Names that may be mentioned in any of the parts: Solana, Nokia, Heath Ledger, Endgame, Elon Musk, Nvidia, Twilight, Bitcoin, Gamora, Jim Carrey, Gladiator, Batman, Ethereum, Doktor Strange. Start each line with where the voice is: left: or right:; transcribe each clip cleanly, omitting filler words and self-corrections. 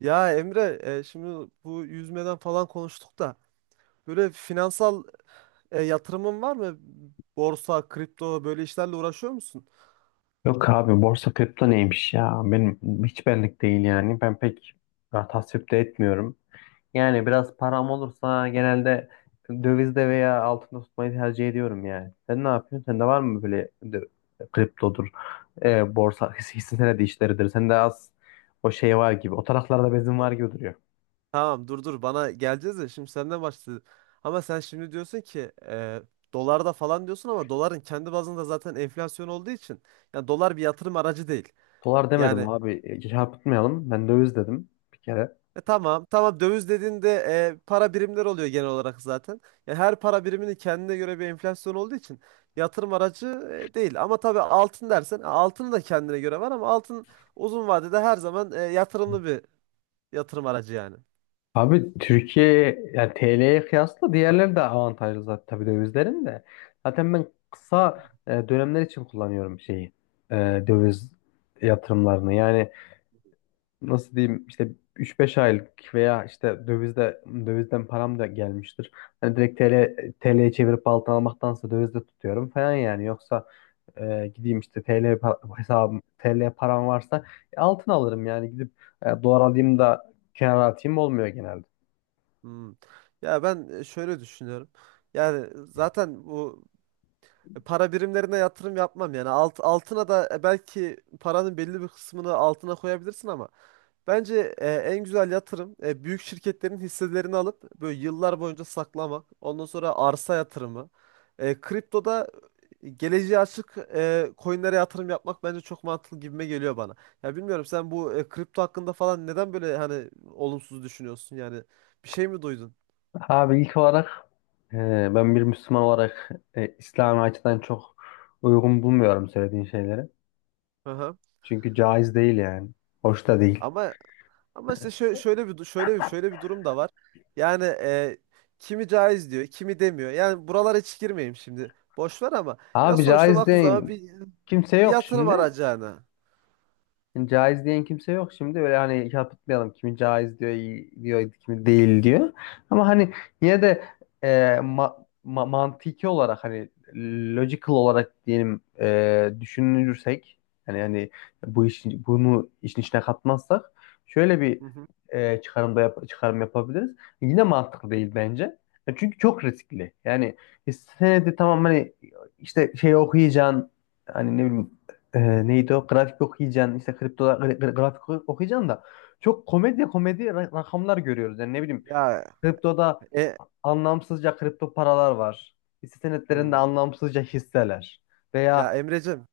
right: Ya Emre, şimdi bu yüzmeden falan konuştuk da böyle finansal yatırımın var mı? Borsa, kripto böyle işlerle uğraşıyor musun?
left: Yok abi, borsa kripto neymiş ya? Benim hiç benlik değil yani. Ben pek tasvip de etmiyorum. Yani biraz param olursa genelde dövizde veya altında tutmayı tercih ediyorum yani. Sen ne yapıyorsun? Sende var mı böyle kriptodur, borsa, hisse senedi işleridir. Sende az o şey var gibi. O taraflarda bezin var
right: Dur.
left: gibi duruyor.
right: Tamam, dur dur, bana geleceğiz de şimdi senden başladı. Ama sen şimdi diyorsun ki dolarda falan diyorsun, ama doların kendi bazında zaten enflasyon olduğu için yani dolar bir yatırım aracı değil.
left: Dolar demedim
right: Yani.
left: abi. Çarpıtmayalım. Ben döviz dedim bir kere.
right: Tamam. Tamam, döviz dediğinde para birimler oluyor genel olarak zaten. Ya her para biriminin kendine göre bir enflasyon olduğu için yatırım aracı değil. Ama tabii altın dersen altın da kendine göre var, ama altın uzun vadede her zaman yatırımlı bir yatırım aracı yani.
left: Abi, Türkiye yani TL'ye kıyasla diğerleri de avantajlı zaten tabii, dövizlerin de. Zaten ben kısa dönemler için kullanıyorum şeyi. e, Döviz yatırımlarını. Yani nasıl diyeyim, işte 3-5 aylık veya işte dövizde, dövizden param da gelmiştir. Hani direkt TL'ye çevirip altın almaktansa dövizde tutuyorum falan yani. Yoksa gideyim işte hesabım TL param varsa altın alırım yani, gidip dolar alayım da kenara atayım olmuyor genelde.
right: Hmm. Ya ben şöyle düşünüyorum. Yani zaten bu para birimlerine yatırım yapmam yani. Altına da belki paranın belli bir kısmını altına koyabilirsin, ama bence en güzel yatırım büyük şirketlerin hisselerini alıp böyle yıllar boyunca saklamak. Ondan sonra arsa yatırımı. Kriptoda geleceğe açık coinlere yatırım yapmak bence çok mantıklı, gibime geliyor bana. Ya bilmiyorum, sen bu kripto hakkında falan neden böyle hani olumsuz düşünüyorsun? Yani bir şey mi duydun?
left: Abi, ilk olarak e, ben bir Müslüman olarak İslami açıdan çok uygun bulmuyorum söylediğin şeyleri.
right: Hı hı.
left: Çünkü caiz değil yani. Hoş da değil.
right: Ama Ama işte şöyle bir durum da var. Yani, kimi caiz diyor, kimi demiyor. Yani buralara hiç girmeyeyim şimdi. Boş ver, ama ya
left: Abi,
right: sonuçta
left: caiz
right: baktığın zaman
left: değil.
right: bir
left: Kimse
right: bir
left: yok
right: yatırım
left: şimdi.
right: aracı yani.
left: Yani caiz diyen kimse yok şimdi. Öyle hani yapmayalım, kimi caiz diyor, iyi diyor, kimi değil diyor. Ama hani yine de e, ma- mantiki olarak, hani logical olarak diyelim, düşünürsek, hani bu işin bunu işin içine katmazsak şöyle bir
right: Hı hı.
left: çıkarım yapabiliriz. Yine mantıklı değil bence. Çünkü çok riskli. Yani senedi tamam, hani işte şey okuyacaksın, hani ne bileyim, neydi o, grafik okuyacaksın, işte kripto grafik okuyacaksın da çok komedi komedi rakamlar görüyoruz. Yani ne bileyim,
right: Ya,
left: kriptoda
right: e,
left: anlamsızca kripto paralar var. Hisse senetlerinde
right: hmm.
left: anlamsızca hisseler veya
right: Ya Emreciğim,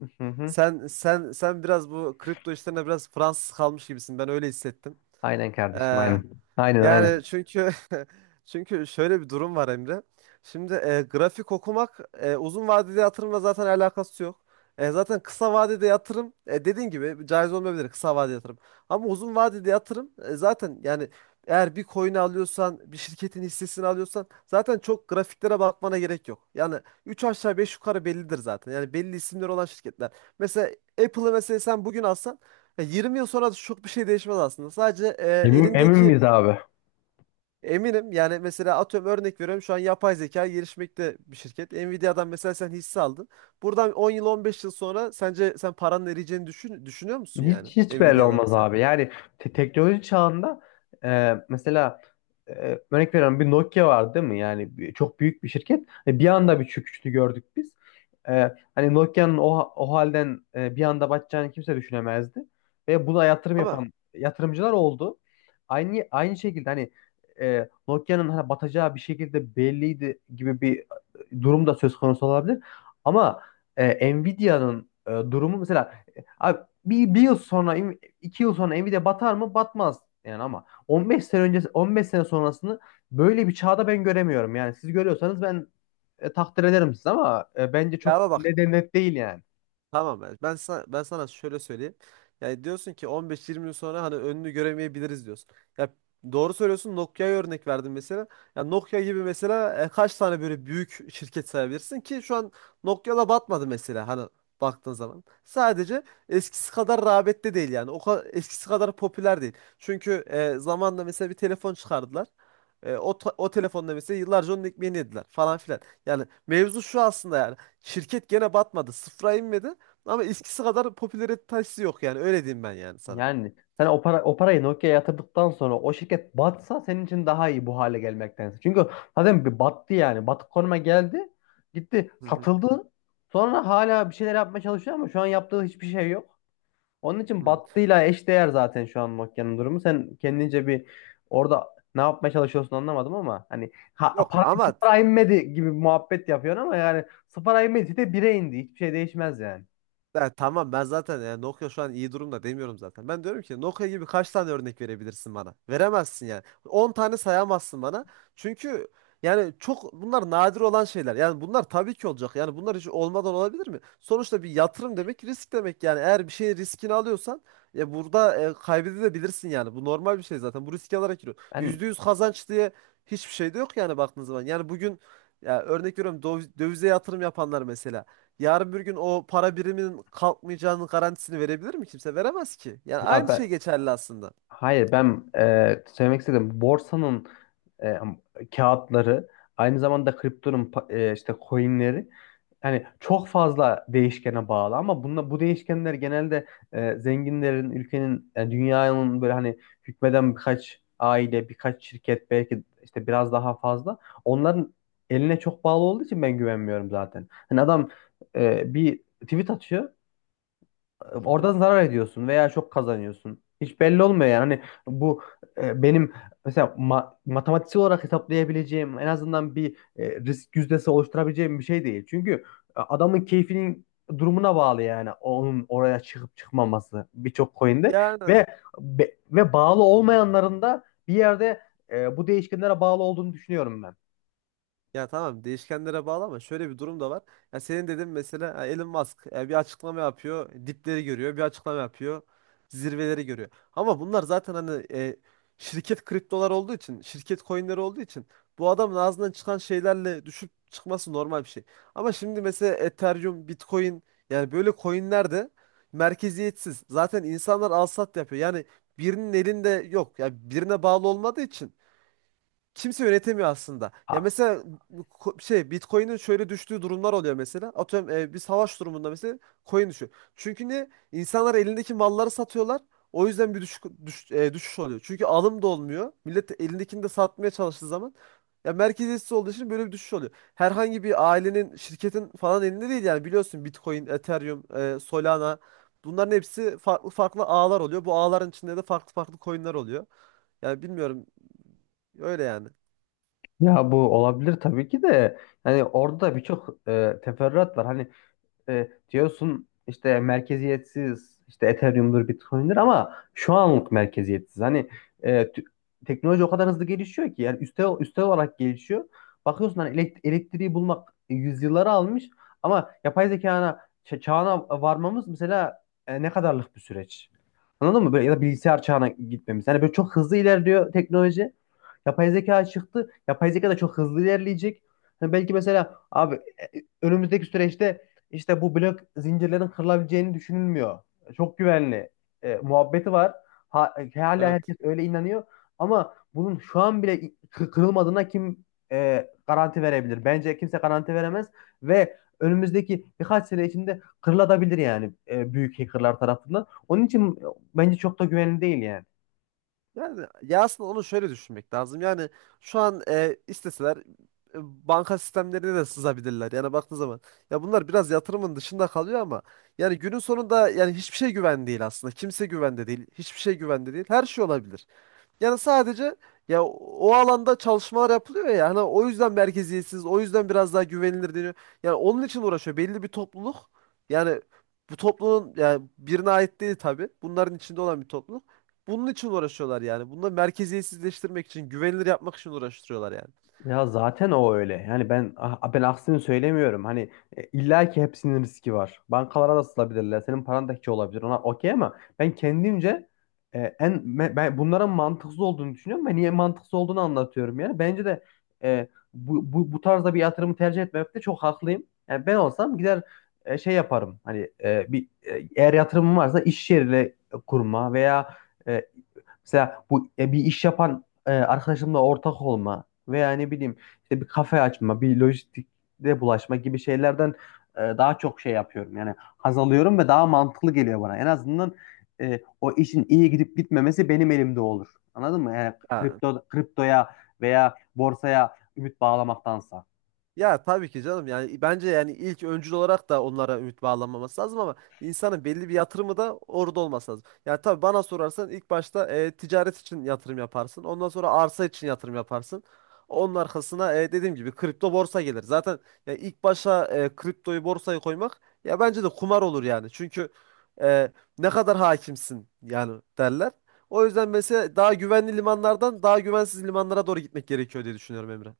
left: hı hı,
right: sen biraz bu kripto işlerine biraz Fransız kalmış gibisin. Ben öyle hissettim.
left: aynen kardeşim, aynen. Aynen, aynen.
right: Yani çünkü şöyle bir durum var, Emre. Şimdi grafik okumak uzun vadeli yatırımla zaten alakası yok. Zaten kısa vadede yatırım, dediğin gibi, caiz olmayabilir kısa vadeli yatırım. Ama uzun vadede yatırım zaten yani eğer bir coin alıyorsan, bir şirketin hissesini alıyorsan zaten çok grafiklere bakmana gerek yok. Yani 3 aşağı 5 yukarı bellidir zaten. Yani belli isimleri olan şirketler. Mesela Apple'ı, mesela sen bugün alsan, 20 yıl sonra da çok bir şey değişmez aslında. Sadece
left: Emin, emin
right: elindeki.
left: miyiz abi?
right: Eminim yani, mesela atıyorum, örnek veriyorum, şu an yapay zeka gelişmekte bir şirket. Nvidia'dan mesela sen hisse aldın. Buradan 10 yıl 15 yıl sonra sence sen paranın eriyeceğini düşünüyor musun yani,
left: Hiç hiç belli
right: Nvidia'dan
left: olmaz
right: mesela?
left: abi. Yani teknoloji çağında mesela e, örnek veriyorum, bir Nokia vardı değil mi? Yani çok büyük bir şirket. E, bir anda bir çöküşünü gördük biz. E, hani Nokia'nın o, o halden bir anda batacağını kimse düşünemezdi. Ve buna yatırım
right: Ama
left: yapan yatırımcılar oldu. Aynı şekilde, hani Nokia'nın hani batacağı bir şekilde belliydi gibi bir durum da söz konusu olabilir. Ama Nvidia'nın durumu mesela, abi, bir yıl sonra, 2 yıl sonra Nvidia batar mı? Batmaz yani, ama 15 sene öncesi 15 sene sonrasını böyle bir çağda ben göremiyorum. Yani siz görüyorsanız ben takdir ederim siz, ama bence çok
right: ya bak,
left: neden net değil yani.
right: tamam, ben sana şöyle söyleyeyim. Yani diyorsun ki 15-20 yıl sonra hani önünü göremeyebiliriz diyorsun. Ya, doğru söylüyorsun. Nokia'ya örnek verdin mesela. Ya Nokia gibi, mesela kaç tane böyle büyük şirket sayabilirsin ki şu an? Nokia da batmadı mesela, hani baktığın zaman. Sadece eskisi kadar rağbette değil yani. O kadar eskisi kadar popüler değil. Çünkü zamanla mesela bir telefon çıkardılar. O telefonda mesela yıllarca onun ekmeğini yediler falan filan. Yani mevzu şu aslında yani. Şirket gene batmadı. Sıfıra inmedi. Ama eskisi kadar popülaritesi yok yani, öyle diyeyim ben yani sana.
left: Yani sen o para o parayı Nokia'ya yatırdıktan sonra o şirket batsa senin için daha iyi bu hale gelmektense. Çünkü zaten bir battı yani. Batık konuma geldi. Gitti,
right: Hı hı.
left: satıldı. Sonra hala bir şeyler yapmaya çalışıyor ama şu an yaptığı hiçbir şey yok. Onun için
right: Hı.
left: battıyla eşdeğer zaten şu an Nokia'nın durumu. Sen kendince bir orada ne yapmaya çalışıyorsun anlamadım, ama hani ha,
right: Yok,
left: para
right: ama
left: sıfıra inmedi gibi bir muhabbet yapıyorsun ama yani sıfıra inmedi de bire indi. Hiçbir şey değişmez yani.
right: ya tamam, ben zaten yani Nokia şu an iyi durumda demiyorum zaten. Ben diyorum ki Nokia gibi kaç tane örnek verebilirsin bana? Veremezsin yani. 10 tane sayamazsın bana. Çünkü yani çok bunlar nadir olan şeyler. Yani bunlar tabii ki olacak. Yani bunlar hiç olmadan olabilir mi? Sonuçta bir yatırım demek risk demek yani. Eğer bir şeyin riskini alıyorsan, ya burada kaybedebilirsin yani. Bu normal bir şey zaten. Bu riski alarak giriyor.
left: Ben
right: %100 kazanç diye hiçbir şey de yok yani, baktığın zaman. Yani bugün, ya örnek veriyorum, dövize yatırım yapanlar mesela. Yarın bir gün o para biriminin kalkmayacağının garantisini verebilir mi kimse? Veremez ki. Yani
left: ya
right: aynı şey
left: ben
right: geçerli aslında.
left: hayır, ben söylemek istedim, borsanın e, kağıtları, aynı zamanda kriptonun işte coinleri, yani çok fazla değişkene bağlı, ama bu değişkenler genelde zenginlerin, ülkenin, yani dünyanın böyle hani hükmeden birkaç aile, birkaç şirket, belki işte biraz daha fazla onların eline çok bağlı olduğu için ben güvenmiyorum zaten. Hani adam bir tweet atıyor.
right: Hı hı.
left: Oradan zarar ediyorsun veya çok kazanıyorsun. Hiç belli olmuyor yani. Hani bu benim mesela matematiksel olarak hesaplayabileceğim, en azından bir risk yüzdesi oluşturabileceğim bir şey değil. Çünkü adamın keyfinin durumuna bağlı, yani onun oraya çıkıp çıkmaması birçok coin'de,
right: Yani,
left: ve ve bağlı olmayanların da bir yerde bu değişkenlere bağlı olduğunu düşünüyorum ben.
right: ya tamam, değişkenlere bağlı, ama şöyle bir durum da var. Ya senin dedin mesela, ha, Elon Musk, bir açıklama yapıyor, dipleri görüyor, bir açıklama yapıyor, zirveleri görüyor. Ama bunlar zaten hani, şirket kriptolar olduğu için, şirket coinleri olduğu için, bu adamın ağzından çıkan şeylerle düşüp çıkması normal bir şey. Ama şimdi mesela Ethereum, Bitcoin, yani böyle coinler de merkeziyetsiz. Zaten insanlar al sat yapıyor. Yani birinin elinde yok. Ya birine bağlı olmadığı için kimse yönetemiyor aslında. Ya
left: Ha,
right: mesela bu Bitcoin'in şöyle düştüğü durumlar oluyor mesela. Atıyorum, bir savaş durumunda mesela coin düşüyor. Çünkü ne? İnsanlar elindeki malları satıyorlar. O yüzden bir düşüş oluyor. Çünkü alım da olmuyor. Millet elindekini de satmaya çalıştığı zaman, ya merkeziyetsiz olduğu için böyle bir düşüş oluyor. Herhangi bir ailenin, şirketin falan elinde değil yani, biliyorsun Bitcoin, Ethereum, Solana, bunların hepsi farklı farklı ağlar oluyor. Bu ağların içinde de farklı farklı coin'ler oluyor. Yani bilmiyorum, öyle yani.
left: ya bu olabilir tabii ki de, hani orada da birçok teferruat var. Hani diyorsun işte merkeziyetsiz, işte Ethereum'dur, Bitcoin'dir, ama şu anlık merkeziyetsiz. Hani e, tü- teknoloji o kadar hızlı gelişiyor ki, yani üste olarak gelişiyor. Bakıyorsun hani elektriği bulmak yüzyılları almış ama yapay zekana çağına varmamız mesela ne kadarlık bir süreç. Anladın mı? Böyle, ya da bilgisayar çağına gitmemiz. Hani böyle çok hızlı ilerliyor teknoloji. Yapay zeka çıktı. Yapay zeka da çok hızlı ilerleyecek. Hani belki mesela abi önümüzdeki süreçte işte bu blok zincirlerin kırılabileceğini düşünülmüyor. Çok güvenli muhabbeti var. Ha, hala
right: Evet.
left: herkes öyle inanıyor. Ama bunun şu an bile kırılmadığına kim garanti verebilir? Bence kimse garanti veremez, ve önümüzdeki birkaç sene içinde kırılabilir yani büyük hackerlar tarafından. Onun için bence çok da güvenli değil yani.
right: Yani ya, aslında onu şöyle düşünmek lazım. Yani şu an isteseler, banka sistemlerine de sızabilirler. Yani baktığı zaman, ya bunlar biraz yatırımın dışında kalıyor, ama yani günün sonunda yani hiçbir şey güven değil aslında. Kimse güvende değil. Hiçbir şey güvende değil. Her şey olabilir. Yani sadece, ya o alanda çalışmalar yapılıyor ya. Hani o yüzden merkeziyetsiz, o yüzden biraz daha güvenilir deniyor. Yani onun için uğraşıyor, belli bir topluluk. Yani bu toplumun yani birine ait değil tabii. Bunların içinde olan bir topluluk. Bunun için uğraşıyorlar yani. Bunu da merkeziyetsizleştirmek için, güvenilir yapmak için uğraştırıyorlar yani.
left: Ya zaten o öyle. Yani ben aksini söylemiyorum. Hani illa ki hepsinin riski var. Bankalara da sızabilirler. Senin paran da hiç olabilir. Ona okey, ama ben kendimce ben bunların mantıksız olduğunu düşünüyorum. Ben niye mantıksız olduğunu anlatıyorum yani. Bence de e, bu tarzda bir yatırımı tercih etmemekte çok haklıyım. Yani ben olsam gider şey yaparım. Hani eğer yatırımım varsa iş yeriyle kurma veya e, mesela bu bir iş yapan arkadaşımla ortak olma veya ne bileyim, işte bir kafe açma, bir lojistikte bulaşma gibi şeylerden daha çok şey yapıyorum. Yani haz alıyorum ve daha mantıklı geliyor bana. En azından o işin iyi gidip gitmemesi benim elimde olur. Anladın mı? Yani
right: Ya
left: kriptoya veya borsaya ümit bağlamaktansa.
right: Ya tabii ki canım, yani bence yani ilk öncül olarak da onlara ümit bağlanmaması lazım, ama insanın belli bir yatırımı da orada olması lazım. Yani tabii bana sorarsan, ilk başta ticaret için yatırım yaparsın. Ondan sonra arsa için yatırım yaparsın. Onun arkasına, dediğim gibi, kripto borsa gelir. Zaten ya ilk başa kriptoyu borsayı koymak, ya bence de kumar olur yani. Çünkü e, ne kadar hakimsin yani, derler. O yüzden mesela daha güvenli limanlardan daha güvensiz limanlara doğru gitmek gerekiyor diye düşünüyorum, Emre.